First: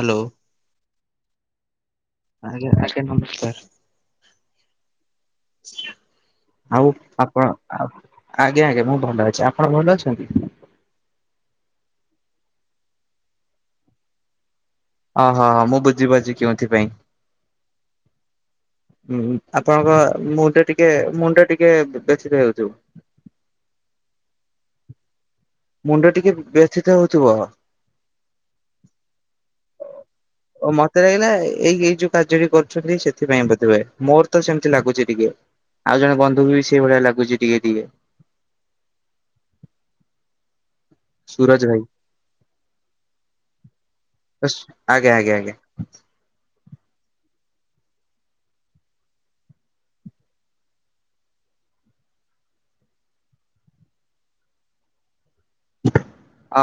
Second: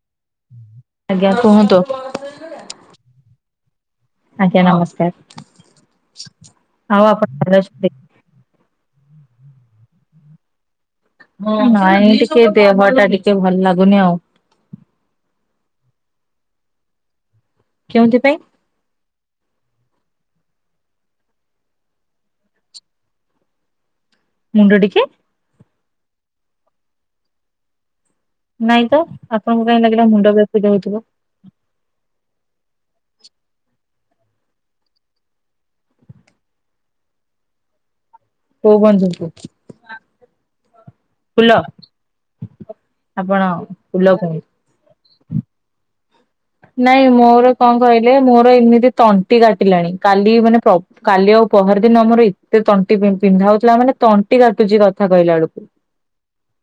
Hello. ଆଜ୍ଞା କୁହନ୍ତୁ, ଆଜ୍ଞା ଆଜ୍ଞା ନମସ୍କାର ଆଜ୍ଞା ନମସ୍କାର। ଆଉ ଆପଣ ଭଲ ଅଛନ୍ତି? ଆଜ୍ଞା ଆଜ୍ଞା ମୁଁ ଭଲ ଅଛି। ଆପଣ ଭଲ ଅଛନ୍ତି? [inaudible] ଟିକେ ଦେହ ଟା ଟିକେ ଭଲ ଲାଗୁନି ଆଉ। ଓହ ହଁ ମୁଁ ବୁଝିପାରୁଛି କେଉଁଥିପାଇଁ। କେଉଁଥିପାଇଁ? ହୁଁ ଆପଣଙ୍କ ମୁଣ୍ଡ ଟିକେ ମୁଣ୍ଡ ଟିକ ବ୍ୟଥିତ ହେଉଥିବ। ମୁଣ୍ଡ ଟିକେ? ମୁଣ୍ଡ ଟିକେ ବ୍ୟଥିତ ହଉଥିବ। ନାଇଁ ତ। ଆପଣଙ୍କୁ କାଇଁ ଲାଗିଲା ମୁଣ୍ଡ ବ୍ୟଥିତ ହଉଥିବ? ହେଲା ଏଇ ଏଇଜୁ କାର୍ଯ୍ୟ ବି କରୁଛନ୍ତି ସେଥିପାଇଁ ବୋଧୁଏ, ମୋର ତ ସେମିତି ଲାଗୁଛି ଟିକେ। ଆଉ ଜଣେ ବନ୍ଧୁ ବି ସେଇ ଭଳିଆ ଲାଗୁଚି ଟିକେ ଟିକେ। କୋଉ ବନ୍ଧୁଙ୍କୁ? ଫୁଲ? ସୁରଜ ଭାଇ ଆପଣ ଫୁଲ କୁହ ଆଜ୍ଞା ଆଜ୍ଞା ଆଜ୍ଞା। ନାଇଁ ମୋର କଣ କହିଲେ ମୋର ଏମିତି ତଣ୍ଟି କାଟିଲାଣି କାଲି ମାନେ ପ କାଲି ଆଉ ପହର ଦିନ ମୋର ଏତେ ତଣ୍ଟି ପିନ୍ଧା ହଉଥିଲା ମାନେ ତଣ୍ଟି କାଟୁଛି କଥା କହିଲା ବେଳକୁ।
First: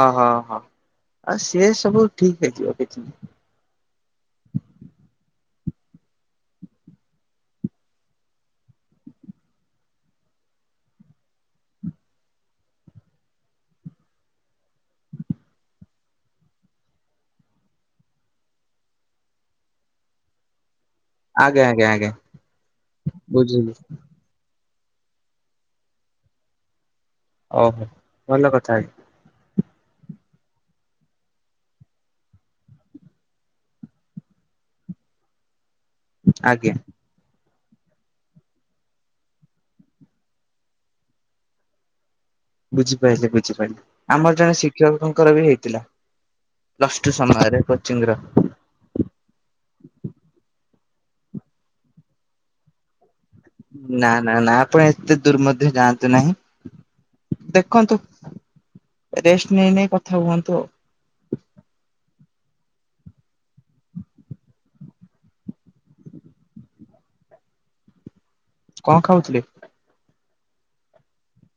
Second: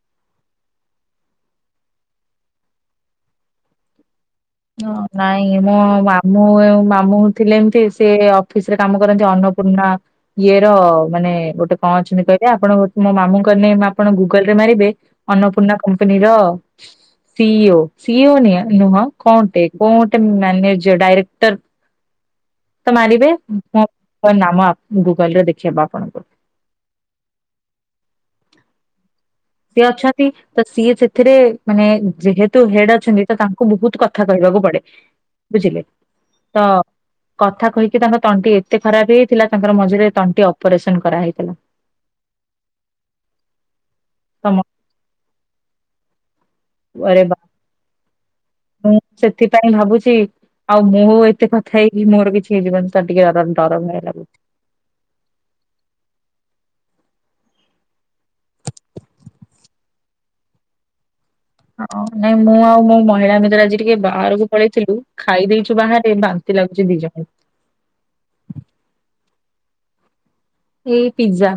ଅ ହ ହ ଆଉ ସିଏ ସବୁ ଠିକ ହେଇଯିବ କିଛି ନାଇ। ହଁ ନାଇଁ ମୋ ମାମୁଁ ମାମୁଁ ଥିଲେ ଏମତି ସିଏ ଅଫିସ ରେ କାମ କରନ୍ତି ଅନ୍ନପୂର୍ଣ୍ଣା ଇଏର ମାନେ ଗୋଟେ କଣ ଅଛନ୍ତି କହିଲେ ଆପଣ ମୋ ମାମୁଙ୍କ ନେମ୍ ଆପଣ ଗୁଗଲ ରେ ମାରିବେ ଅନ୍ନପୂର୍ଣ୍ଣା କମ୍ପାନୀର ସି ଇ ଓ, ସି ଇ ଓ ନୁହଁ କୋଉଟେ କୋଉଟେ ମ୍ୟାନେଜର ଡାଇରେକ୍ଟର ଆଜ୍ଞା ଆଜ୍ଞା ଆଜ୍ଞା ତ ମାରିବେ। ବୁଝିଲି ହ ନାମ ଗୁଗଲ ରେ ଦେଖେଇବା ଆପଣଙ୍କୁ। ଓହୋ ଭଲ କଥା। ସିଏ ଅଛନ୍ତି ତ ସିଏ ସେଥିରେ ମାନେ ଯେହେତୁ ହେଡ ଅଛନ୍ତି ତ ତାଙ୍କୁ ବହୁତ କଥା କହିବାକୁ ପଡେ। ବୁଝିଲେ ତ ଆଜ୍ଞା କଥା କହିକି ତାଙ୍କ ତଣ୍ଟି ଏତେ ଖରାପ ହେଇଆଇଥିଲା ତାଙ୍କର ମଝିରେ ତଣ୍ଟି ଅପରେସନ କରାହେଇଥିଲା। ବୁଝିପାରିଲି ବୁଝିପାରିଲି ଆମର ଜଣେ ଶିକ୍ଷକଙ୍କର ବି ହେଇଥିଲା। ପ୍ଲସ ଟୁ ତମରେ ବା ସମୟରେ କୋଚିଂ ର। ମୁଁ ସେଥିପାଇଁ ଭାବୁଚି ଆଉ ମୁଁ ଏତେ କଥା ହେଇକି ମୋର କିଛି ହେଇଯିବନି ତ ଟିକେ [unintelligible] ନା ନା ଲାଗୁଛି। ନା ଆପଣ ଏତେ ଦୂର ମଧ୍ୟ ଯାଆନ୍ତୁ ନାହିଁ। ଦେଖନ୍ତୁ। ରେଷ୍ଟ ନେଇ ନେଇ କଥା ହୁହନ୍ତୁ ଆଉ। ହଁ ନାଇଁ ମୁଁ ଆଉ ମୋ ମହିଳା ମିତ୍ର ଆଜି ଟିକେ ବାହାରକୁ ପଳେଇଥିଲୁ ଖାଇ ଦେଇଚୁ ବାହାରେ ବାନ୍ତି ଲାଗୁଚି ଦି ଜଣକୁ। କଣ ଖାଉଥିଲେ? ଏଇ ପିଜ୍ଜା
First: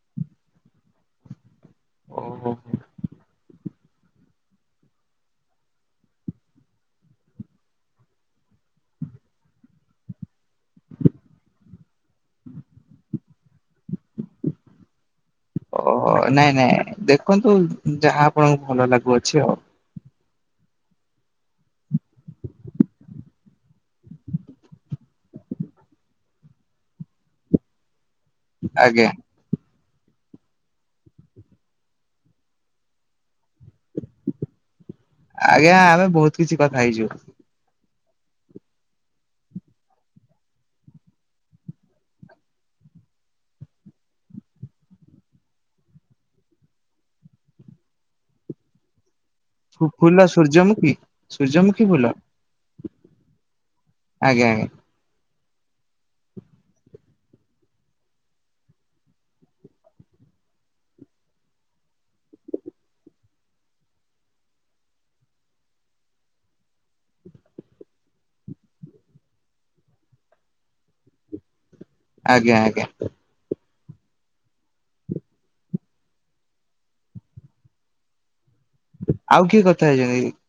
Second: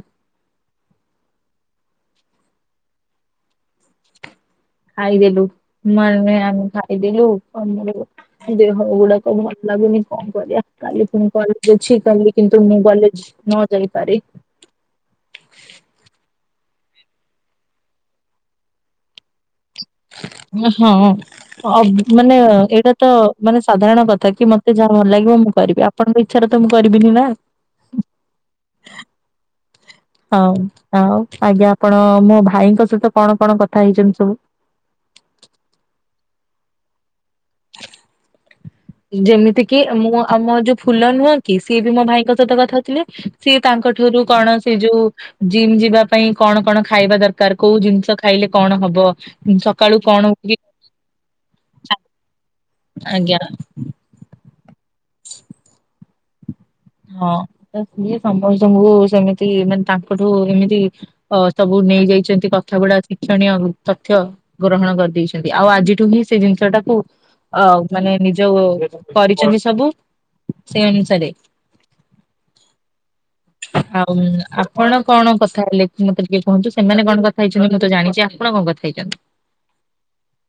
ଓ ହୋ ହୋ। ଖାଇଦେଲୁ ମେ ଆମ ଖାଇଦେଲୁ [unintelligible] ଦେହ ଗୁଡାକ ଭଲ ଲାଗୁନି କଣ କରିଆ, କାଲି ପୁଣି କଲେଜ୍ ଅଛି। କାଲି କିନ୍ତୁ ମୁଁ କଲେଜ୍ ନ ଯାଇପାରେ। ଓ ହୋ ନାଇଁ ନାଇଁ, ଦେଖନ୍ତୁ ଯାହା ଆପଣଙ୍କୁ ଭଲ ଲାଗୁଅଛି ଆଉ। ଓ ହଁ। ମାନେ ଏଇଟା ତ ମାନେ ସାଧାରଣ କଥା କି, ମତେ ଯାହା ଭଲ ଲାଗିବ ମୁଁ କରିବି। ଆ ଆପଣଙ୍କ ଇଚ୍ଛାରେ ତ ମୁଁ କରିବିନି ନା। ଆଜ୍ଞା। ହଉ ଆଉ ଆଜ୍ଞା, ଆପଣ ମୋ ଭାଇଙ୍କ ସହିତ କଣ କଣ କଥା ହେଇଛନ୍ତି ସବୁ? ଆଜ୍ଞା ଆମେ ବହୁତ କିଛି କଥା ହେଇଛୁ। [inaudible] ଯେମିତିକି ମୁଁ ଆମ ଯୋଉ ଫୁଲ ନୁହଁ କି, ସିଏ ବି ମୋ ଭାଇଙ୍କ ସହିତ କଥା ହଉଥିଲେ। ସିଏ ତାଙ୍କ ଠାରୁ କଣ ସେ ଯୋଉ ଜିମ୍ ଯିବା ପାଇଁ କଣ କଣ ଖାଇବା ଦରକାର, କୋଉ ଜିନିଷ ଖାଇଲେ କଣ ହବ? ସକାଳୁ ଫୁଲ କଣ [unintelligible] ସୂର୍ଯ୍ୟମୁଖୀ ସୂର୍ଯ୍ୟମୁଖୀ ଫୁଲ। ଆଜ୍ଞା। ଆଜ୍ଞା ଆଜ୍ଞା। ହଁ ସିଏ ସମସ୍ତଙ୍କୁ ସେମିତି ମାନେ ତାଙ୍କଠୁ ଏମିତି ଅ ସବୁ ନେଇଯାଇଛନ୍ତି, କଥା ଗୁଡା ଶିକ୍ଷଣୀୟ ତଥ୍ୟ ଗ୍ରହଣ କରିଦେଇଛନ୍ତି, ଆଉ ଆଜିଠୁ ହିଁ ସେ ଜିନିଷ ଟାକୁ ଅ ମାନେ ନିଜ କରିଛନ୍ତି ସବୁ, ସେଇ ଅନୁସାରେ ଆଜ୍ଞା ଆଜ୍ଞା। ଆଉ ଆପଣ କଣ କଥା ହେଲେ, ମତେ ଟିକେ କୁହନ୍ତୁ। ସେମାନେ କଣ କଥା ହେଇଛନ୍ତି ମୁଁ ତ ଜାଣିଛି। ଆପଣ କଣ କଥା ହେଇଛନ୍ତି? ଆଉ କିଏ କଥା ହେଇଛନ୍ତି କି?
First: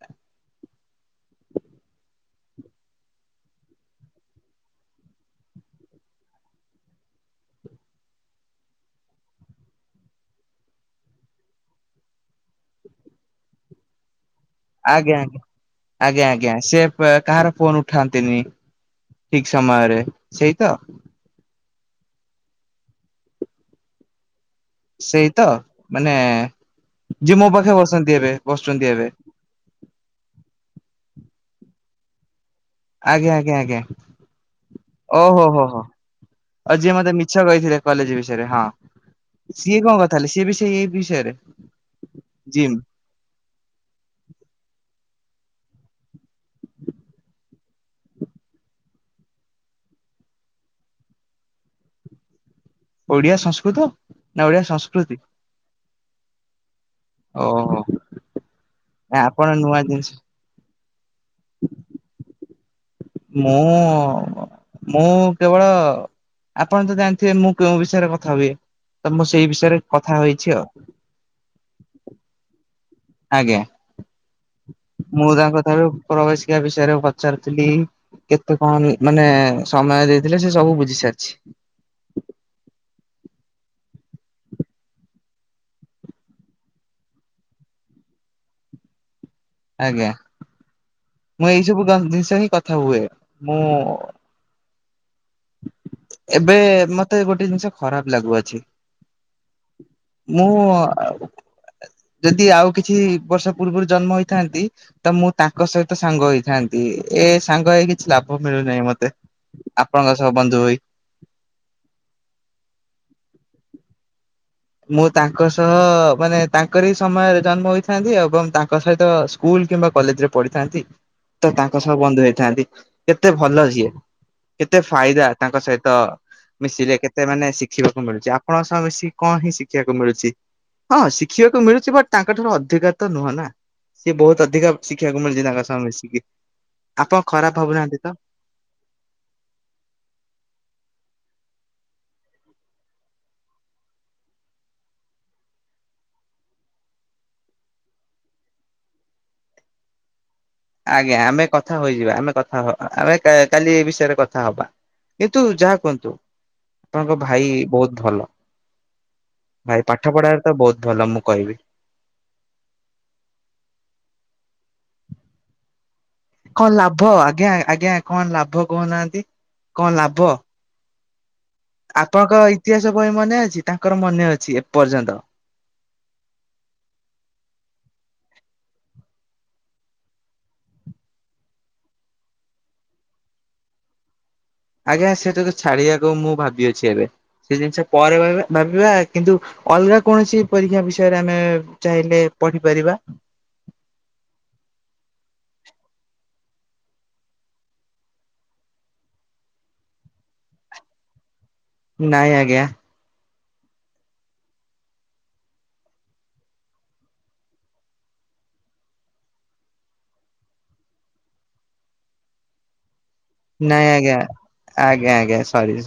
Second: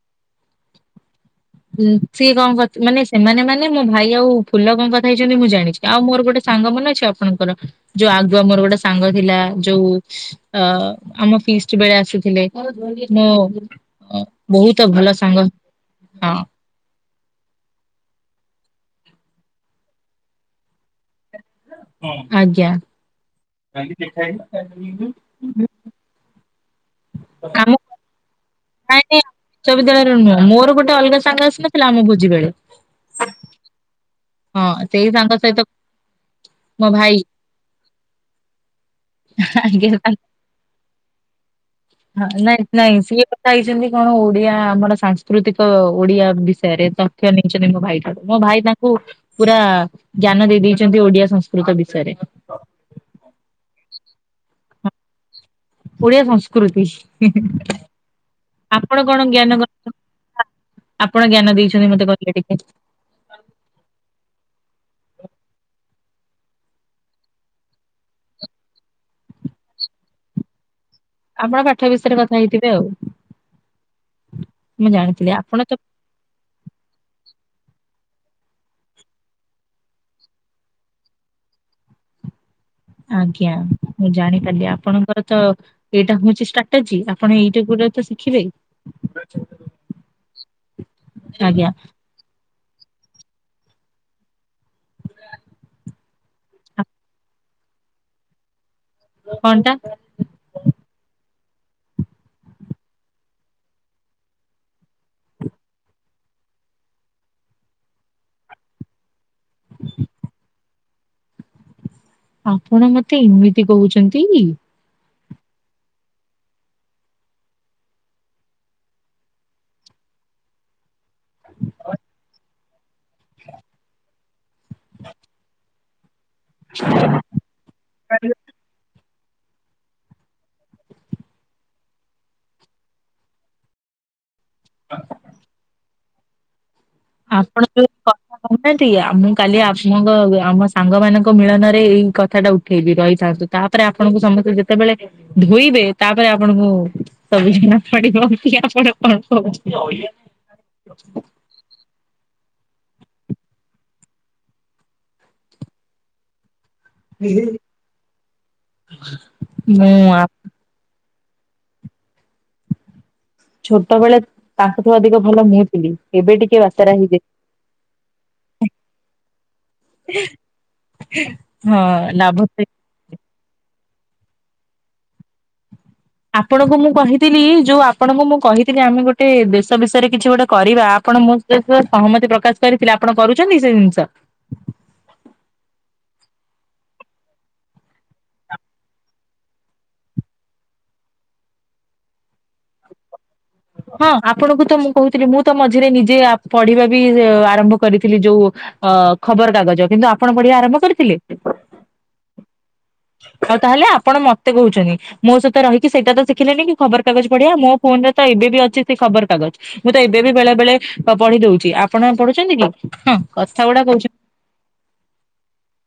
ସିଏ କଣ ମାନେ ସେମାନେ ମାନେ, ମୋ ଭାଇ ଆଉ ଫୁଲ କଣ କଥା ହେଇଛନ୍ତି ମୁଁ ଜାଣିଛି। ଆଉ ମୋର ଗୋଟେ ସାଙ୍ଗ ମନେ ଅଛି ଆପଣଙ୍କର, ଯୋଉ ଆଗୁଆ ମୋର ଗୋଟେ ସାଙ୍ଗ ଥିଲା, ଯୋଉ ଅ ଆମ ଫିଷ୍ଟ ବେଳେ ଆସୁଥିଲେ। ମୁଁ ଅ ବହୁତ ଆଜ୍ଞା ଭଲ ଆଜ୍ଞା ସାଙ୍ଗ। ଆଜ୍ଞା ହଁ ଆଜ୍ଞା ସେ କାହାର ଫୋନ ଉଠାନ୍ତିନି। ଠିକ୍ ସମୟରେ, ସେଇ ତ? ଆଜ୍ଞା। ସେଇ ତ, ମାନେ ଯିଏ ମୋ ପାଖେ ବସନ୍ତି ଏବେ ବସୁଛନ୍ତି ଏବେ। ଉଚ୍ଚ ବିଦ୍ୟାଳୟର ନୁହଁ, ମୋର ଗୋଟେ ଅଲଗା ସାଙ୍ଗ ଆସିନଥିଲା ଆମ ଭୋଜି ବେଳେ। ଆଜ୍ଞା ଆଜ୍ଞା ଆଜ୍ଞା ହଁ ସେଇ ଓ ସାଙ୍ଗ ହୋ ସହିତ ହୋ ହୋ, ଆଉ ମୋ ଯିଏ ଭାଇ ମତେ ମିଛ ମିଛ କହିଥିଲେ କଲେଜ ବିଷୟରେ ହଁ। ସିଏ ଆଜ୍ଞା କଣ କଥା ତାଙ୍କ ହେଲେ, ସିଏ ବି ସେ ଏ ବିଷୟରେ ନାଇଁ ଜିମ୍। ନାଇଁ ସିଏ କଥା ହେଇଛନ୍ତି, କଣ ଓଡିଆ ଆମର ସାଂସ୍କୃତିକ ଓଡିଆ ବିଷୟରେ। ତଥ୍ୟ ନେଇ [unintelligible] ମୋ ଭାଇକୁ ମୋ ଭାଇ, ତାଙ୍କୁ ପୁରା ଜ୍ଞାନ ଦେଇ ଦେଇଚନ୍ତି ଓଡିଆ ସଂସ୍କୃତ ବିଷୟରେ। ଓଡିଆ ସଂସ୍କୃତ ନା ଓଡିଆ ସଂସ୍କୃତି? ଓଡିଆ ସଂସ୍କୃତି। ଓହୋ ଆପଣ କଣ ଜ୍ଞାନ ନୂଆ ଜିନିଷ କ ଆପଣ ଜ୍ଞାନ ଦେଇଛନ୍ତି ମତେ କହିଲେ ଟିକେ। ମୁଁ- ମୁଁ କେବଳ ଆପଣ ତ ଜାଣିଥିବେ ମୁଁ କେଉଁ ବିଷୟରେ କଥା ହୁଏ, ତ ମୁଁ ସେଇ ବିଷୟରେ କଥା ହେଇଛି ଆଉ। ଆପଣ ପାଠ ବିଷୟରେ କଥା ହେଇଥିବେ ଆଉ। ଆଜ୍ଞା ଜାଣିଥିଲି ମୁଁ ଆପଣ ତାଙ୍କ ତ ଠାରୁ ପ୍ରବେଶିକା ବିଷୟରେ ପଚାରୁଥିଲି। କେତେ କଣ ମାନେ ସମୟ ଦେଇଥିଲେ ସେ ସବୁ ବୁଝି ସାରିଛି। ଆଜ୍ଞା ମୁଁ ଜାଣିପାରିଲି ଆପଣଙ୍କର ତ ଏଇଟା ହଉଛି ଷ୍ଟ୍ରାଟାଜି, ଆପଣ ଏଇଟା ଗୁଡା ତ ଶିଖିବେ। ଆଜ୍ଞା, ମୁଁ ଏଇ ଆଜ୍ଞା ସବୁ ଜିନିଷ ହିଁ କଥା ହୁଏ, ମୁଁ ଏବେ ମତେ ଗୋଟେ ଜିନିଷ ଖରାପ ଲାଗୁଅଛି। କଣଟା? ମୁଁ ଯଦି ଆଉ କିଛି ବର୍ଷ ପୂର୍ବରୁ ଜନ୍ମ ହୋଇଥାନ୍ତି ତ ମୁଁ ତାଙ୍କ ସହିତ ସାଙ୍ଗ ହେଇଥାନ୍ତି। ଏ ସାଙ୍ଗ ହେଇ କିଛି ଲାଭ ମିଳୁନାହିଁ ମତେ। ଆପଣଙ୍କ ସହ ବନ୍ଧୁ ହେଇ। ଆପଣ ମତେ ଏମିତି କହୁଛନ୍ତି? ମୁଁ ତାଙ୍କ ସହ ମାନେ ତାଙ୍କରି ସମୟରେ ଜନ୍ମ ହୋଇଥାନ୍ତି ଏବଂ ତାଙ୍କ ସହିତ ସ୍କୁଲ କିମ୍ବା କଲେଜ ରେ ପଢିଥାନ୍ତି ତ ତାଙ୍କ ସହ ବନ୍ଧୁ ହେଇଥାନ୍ତି। କେତେ ଭଲ ଯିଏ କେତେ ଫାଇଦା ତାଙ୍କ ସହିତ ମିଶିଲେ କେତେ ମାନେ ସି ଦେଖିବାକୁ ମିଳୁଛି। ଆପଣଙ୍କ ସହ ମୀଶୀ କଣ ହିଁ ଶିଖିବାକୁ ମିଳୁଛି? ହଁ ଶିଖିବାକୁ ମିଳୁଛି ବଟ ତାଙ୍କ ଠାରୁ ଅଧିକା ତ ନୁହଁ ନା? ସିଏ ବହୁତ ଅଧିକା ଶିଖିବାକୁ ମିଳଛି ତାଙ୍କ ସମୟ ମିଶିକି। ଆପଣ ଖରାପ ଭାବୁନାହାନ୍ତି ତ? [unintelligible] ମୁଁ କାଲି ଆପଣଙ୍କ ଆମ ସାଙ୍ଗ ମାନଙ୍କ ମିଳନରେ ଏଇ କଥା ଟା ଉଠେଇବି ରହିଥାନ୍ତୁ। ତାପରେ ଆପଣଙ୍କୁ ସମସ୍ତେ ଯେତେବେଳେ ଧୋଇବେ ତାପରେ ଆପଣଙ୍କୁ ତ ବି ନା ପଡିପ [inaudible] ଆଜ୍ଞା ଆମେ କଥା ହୋଇଯିବା ଆମେ କଥା ହବା ଆମେ କାଲି ଏ ବିଷୟରେ କଥା ହବା। କିନ୍ତୁ ଯାହା କୁହନ୍ତୁ ଆପଣଙ୍କ ଭାଇ ବହୁତ ଭଲ, ଭାଇ ମୁଁ ପାଠ ଆ- ପଢାରେ ତ ବହୁତ ଭଲ ମୁଁ କହିବି। ଛୋଟ ବେଳେ ତାଙ୍କଠୁ ଅଧିକ ଭଲ ମୁହ [inaudible] ଏବେ ଟିକେ କଣ ବାତେରା ଲାଭ ହେଇଯାଇଛି। ଆଜ୍ଞା ଆଜ୍ଞା କଣ ଲାଭ କହୁନାହାନ୍ତି କଣ ଲାଭ? ହଁ। ଲାଭ ଆପଣଙ୍କ ଥାଏ। ଇତିହାସ ବହି ମନେ ଅଛି ତାଙ୍କର ମନେ ଅଛି ଏପର୍ଯ୍ୟନ୍ତ। ଆପଣଙ୍କୁ ମୁଁ କହିଥିଲି ଯୋଉ ଆପଣଙ୍କୁ ମୁଁ କହିଥିଲି ଆମେ ଗୋଟେ ଦେଶ ବିଷୟରେ କିଛି ଗୋଟେ କରିବା ଆପଣ ସହମତି ପ୍ରକାଶ କରିଥିଲେ ଆପଣ କରୁଛନ୍ତି ସେ ଜିନିଷ? ଆଜ୍ଞା ସେଟାକୁ ଛାଡିବାକୁ ମୁଁ ଭାବିଅଛି ଏବେ ସେ ଜିନିଷ ପରେ ଭାବିବା କିନ୍ତୁ ଅଲଗା କୌଣସି ପରୀକ୍ଷା ବିଷୟରେ ଆମେ ଚାହିଁଲେ ପଢିପାରିବା। ହଁ ଆପଣଙ୍କୁ ତ ମୁଁ କହୁଥିଲି ମୁଁ ତ ମଝିରେ ନିଜଆ ପଢିବା ବି ଆରମ୍ଭ କରିଥିଲି ଯୋଉ ଅ ଖବର କାଗଜ କିନ୍ତୁ ଆପଣ ବଢ଼ୀଆ ଆରମ୍ଭ କରିଥିଲେ? ନାଇଁ ଆଜ୍ଞା। ଆଉ ତାହେଲେ ଆପଣ ମତେ କହୁଛନ୍ତି। ମୋ ସହିତ ରହିକି ସେଇଟା ତ ଶଖିଲେି କି ଖବରକାଗଜ ପଢ଼ୀଆ ମୋ ଫୋନ ରେ ତ ଏବେ ଅଛି ସେ ଖବର କାଗଜ ମୁଁ ତ ଏବେ ବି ବେଳେ ବେଳେ ପଢି ଦଉଛି ଆପଣ ପଢୁଛନ୍ତି କି? ହଁ କଥା ଗୁଡା ନାଇଁ କହୁଛନ୍ତି। ଆଜ୍ଞା ଆଜ୍ଞା ଆଜ୍ଞା ସରି।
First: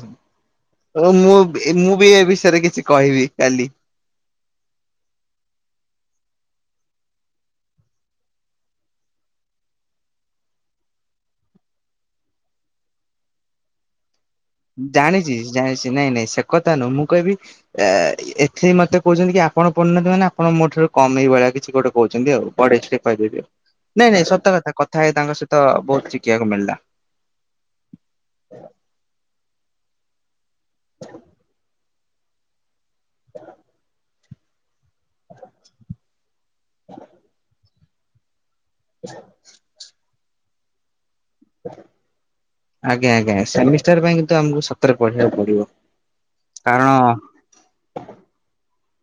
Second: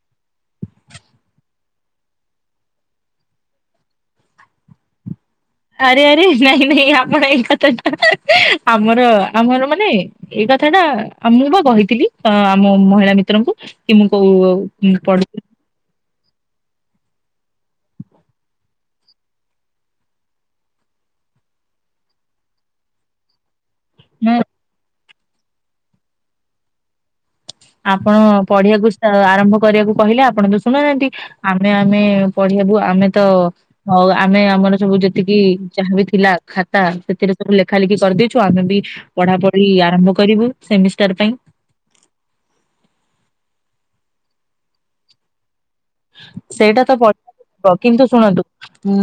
ଓ ମୁଁ ମୁଁ ବି ଏ ବିଷୟରେ କିଛି କହିବି କାଲି। ଆରେ ଆରେ ନାଇଁ ନାଇଁ ଆପଣ ଏଇ କଥାଟା ଆମର ଆମର ମାନେ ଏଇ କଥା ଟା ମୁଁ ବା କହିଥିଲି ଆମ ମହିଳା ମିତ୍ରଙ୍କୁ କି ମୁଁ କୋଉ ଜାଣିଛି ପଢୁଥିଲି ଜାଣିଛି ନାଇଁ ନାଇଁ ସେ କଥା ନୁହଁ ମୁଁ କହିବି ଏ ଏଥି ମତେ କହୁଛନ୍ତି କି ଆପଣ [unintelligible] ମାନେ ଆପଣ ମୋ ଠାରୁ କମ ଏଇ ଭଳିଆ କିଛି ଗୋଟେ କହୁଛନ୍ତି ଆଉ। ପଢ କହିଦେବି, ନାଇଁ ନାଇଁ ନା ସତ କଥା କଥା ହେଇ ତାଙ୍କ ସହିତ ବହୁତ ଶିଖିବାକୁ ମିଳିଲା। ଆପଣ ପଢ଼ୀଆକୁ ଆରମ୍ଭ କରିବାକୁ କହିଲେ ଆପଣ ତ ଶୁଣୁନାହାନ୍ତି। ଆମେ ଆମେ ପଢଆବୁ ଆମେ ତ ଆମେ ଆମର ସବୁ ଯେତିକି ଯାହାବି ଥିଲା ଖାତା ସେଥିରେ ସବୁ ଲେଖା ଲେଖି କରିଦେବି। ଆମେ ବି ପଢା ପଢି ଆରମ୍ଭ କରିବୁ ସେମିଷ୍ଟାର ପାଇଁ। ଆଜ୍ଞା ଆଜ୍ଞା ସେମିଷ୍ଟାର ପାଇଁ କିନ୍ତୁ ଆମକୁ ସତରେ ପଢିବାକୁ ପଡିବ। ସେଇଟା କାରଣ ତ ପ ହ କିନ୍ତୁ ଶୁଣନ୍ତୁ।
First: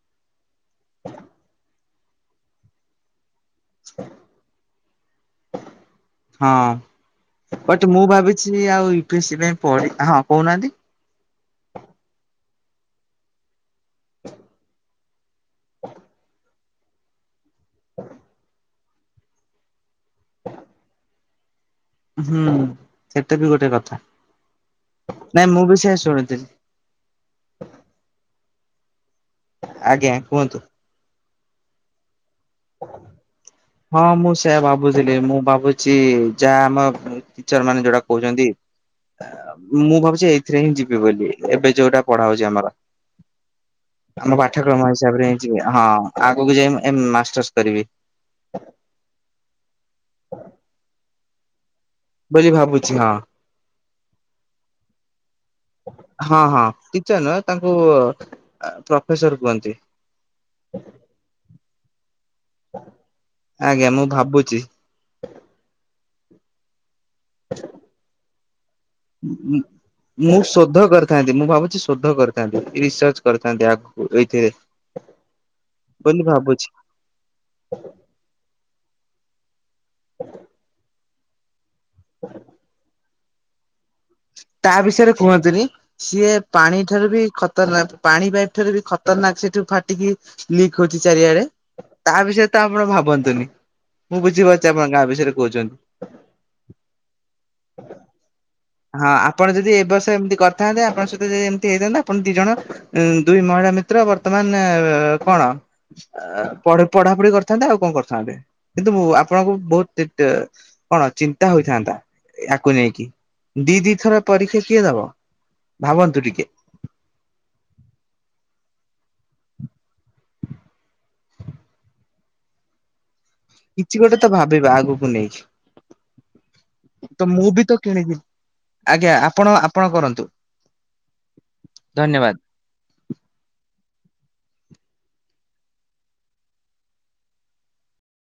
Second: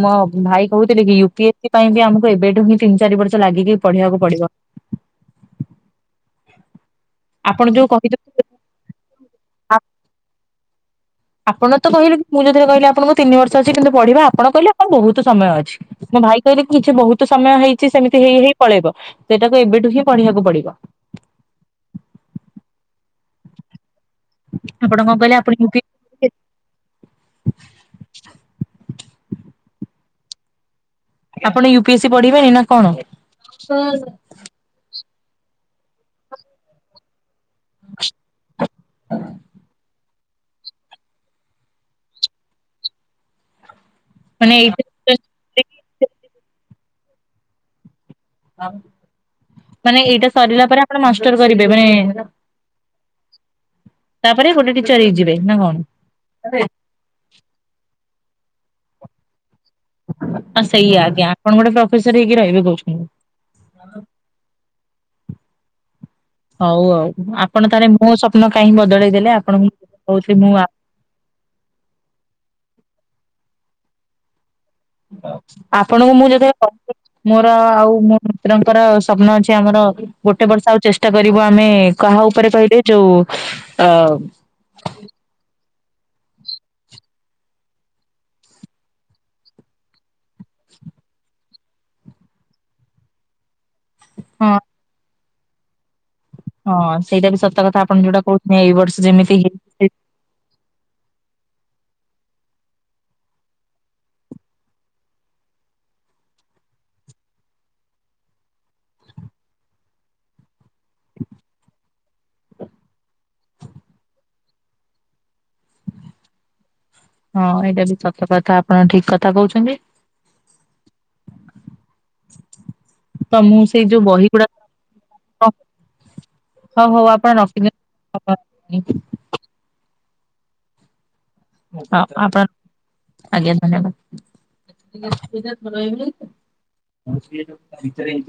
ମୋ ଭାଇ କହୁଥିଲି କି ୟୁ ପି ଏସ୍ ସି ପାଇଁ ବି ଆମକୁ ଏବେଠୁ ହିଁ ତିନି ଚାରି ବର୍ଷ ଲାଗିକି ପଢିବାକୁ ପଡିବ। ହଁ ଆପଣ ଯୋଉ ବଟ ମୁଁ ଭାବି କହିଥିଲେ ଚି ଆଉ ୟୁ ପି ଏସ ସି ପାଇଁ ଆ- ପଢ଼ି ହଁ କହୁନାହାନ୍ତି। ଆପଣ ତ କହିଲେ ମୁଁ ଯୋଉ ଦିନ କହିଲି ଆପଣଙ୍କୁ ତିନି ବର୍ଷ ଅଛି କିନ୍ତୁ ପଢିବା, ଆପଣ କହିଲେ ମୋର ବହୁତ ସମୟ ଅଛି। ମୋ ଭାଇ କହିବେ କି ଝିଅ ବହୁତ ସମୟ ହେଇଛି ସେମିତି ହେଇ ହେଇ ପଳେଇବ, ସେଇଟାକୁ ଏବେଠୁ ହିଁ ପଢିବାକୁ ପଡିବ। ହୁଁ ସେଟା ବି ଗୋଟେ କଥା ଆପଣ କଣ କହିଲେ ଆପଣ ନାଇଁ ୟୁ ମୁଁ ପି ବି ସେଇଆ ଶୁଣିଥିଲି। ଆଜ୍ଞା କୁହନ୍ତୁ ଆପଣ ୟୁପି ଏସ୍ ସି ପଢିବେନି? ନା କଣ? ହଁ ମୁଁ ସେୟା ଭାବୁଥିଲି, ମୁଁ ଭାବୁଚି ଯା ଆମ ଟିଚର ମାନେ ଯୋଉଟା କହୁଛନ୍ତି। ମୁଁ ଭାବୁଛି ଥିରେ ହିଁ ଯିବି ବୋଲି ଏବେ ଯୋଉଟା ପଢା ହୋଉଛି ଆମର। ଆମ ମାନେ ଏଇଟା ପାଠ୍ୟକ୍ରମ ହିସା [unintelligible] ହଁ ଆଗକୁ ଯାଇ ଏମ୍ ମାଷ୍ଟର୍ସ କରିବେ। ମାନେ ଏଇଟା ସରିଲା ପରେ ଆପଣ ମଷ୍ଟର କରିବେ ମାନେ ବୋଲି ଭାବୁଛି ହଁ। ତାପରେ ଗୋଟେ ଟିଚର ହେଇଯିବେ ନା କଣ? ଚର ନୁହେଁ ତାଙ୍କୁ ପ୍ରଫେସର କୁହନ୍ତି। ହଁ ସେଇଆ ଆଜ୍ଞା ଆପଣ ଗୋଟେ ପ୍ରଫେସର ହେଇକି ରହିବେ ଆଜ୍ଞା ମୁଁ ଭାବୁଛି କହୁଛନ୍ତି। ହଉ ଆଉ ଆପଣ ତାହା ହେଲେ ମୋ ସ୍ୱପ୍ନ କାହିଁଁକି ବଦଳେଇ ଦେଲେ ଆପଣଙ୍କୁ କହୁଥିଲି ମୁଁ ଆ ଥାନ୍ତି ମୁଁ ଭାବୁଛି ଶୋଧ କରିଥାନ୍ତି। ରିସର୍ଚ କରିଥାନ୍ତି ଆଗୁକୁ ଏଇଥିରେ। ଆପଣଙ୍କୁ ବୋଲି ମୁଁ ଯେତେ ଭାବୁଛି [inaudible] ମୋର ଆଉ ମୋ ପୁତୁରାଙ୍କର ସ୍ୱପ୍ନ ଅଛି ଆମର ଗୋଟେ ବର୍ଷ ଆଉ ଚେଷ୍ଟା କରିବୁ ଆମେ କାହା ଉପରେ କହିଲେ ଯୋଉ ଅ ତା ବିଷୟରେ କୁହନ୍ତୁନି। ସିଏ ପାଣି ଠାରୁ ବି ଖତରନାକ ପାଣି ପାଇପ ଠାରୁ ବି ଖତରନାକ ସେଠୁ ଫାଟିକି ଲିକ୍ ହଉଛି ଚାରିଆଡେ। ତା ବିଷୟରେ ତ ଆପଣ ଭାବନ୍ତୁନି। ମୁଁ ହଁ ବୁଝିପାରୁଛି ଆପଣ ଗାଁ ବିଷୟରେ କହୁଛନ୍ତି। ହଁ ସେଇଟା ବି ସତ କଥା ଆପଣ ଯୋଉଟା କହୁ ହଁ ଆପଣ ଯଦି ଏ ବର୍ଷ ଏମିତି କରିଥାନ୍ତେ ଆପଣଙ୍କ ସହିତ ଯଦି ଏମିତି ହେଇଥାନ୍ତା ଆପଣ ଦି ଜଣ ଉ ଦୁଇ ମହିଳା ମିତ୍ର ବର୍ତ୍ତମାନ କଣ? ଆଁ ପଢ ପଢାପଢି କରିଥାନ୍ତେ। ଆଉ କଣ କରିଥାନ୍ତେ କିନ୍ତୁ ଆପଣଙ୍କୁ ବହୁତ [unintelligible] କଣ ଚିନ୍ତା ହୋଇଥାନ୍ତା ୟାକୁ ନେଇକି। ଦି ଦି ଥର ପରୀକ୍ଷା କିଏ ଦବ? ଭାବନ୍ତୁ ଟିକେ। ହଁ ଏଇଟା ବି ସତ କଥା ଆପଣ ଠିକ କଥା କହୁଛନ୍ତି। ତ ମୁଁ ସେଇ କିଛି ଯୋଉ ଗୋଟେ ତ ବହି ଗୁଡା ଭାବିବା ଆଗକୁ ନେଇକି। ହଉ ହଉ ତ ଆପଣ ମୁଁ ବିତ କିଣିବି ରଖିଦିଅନ୍ତୁ। ଆଜ୍ଞା ଆପଣ ଆପଣ କରନ୍ତୁ। ହଁ ଧନ୍ୟବାଦ। ଆପଣ ଆଜ୍ଞା ଧନ୍ୟବାଦ୍ [unintelligible]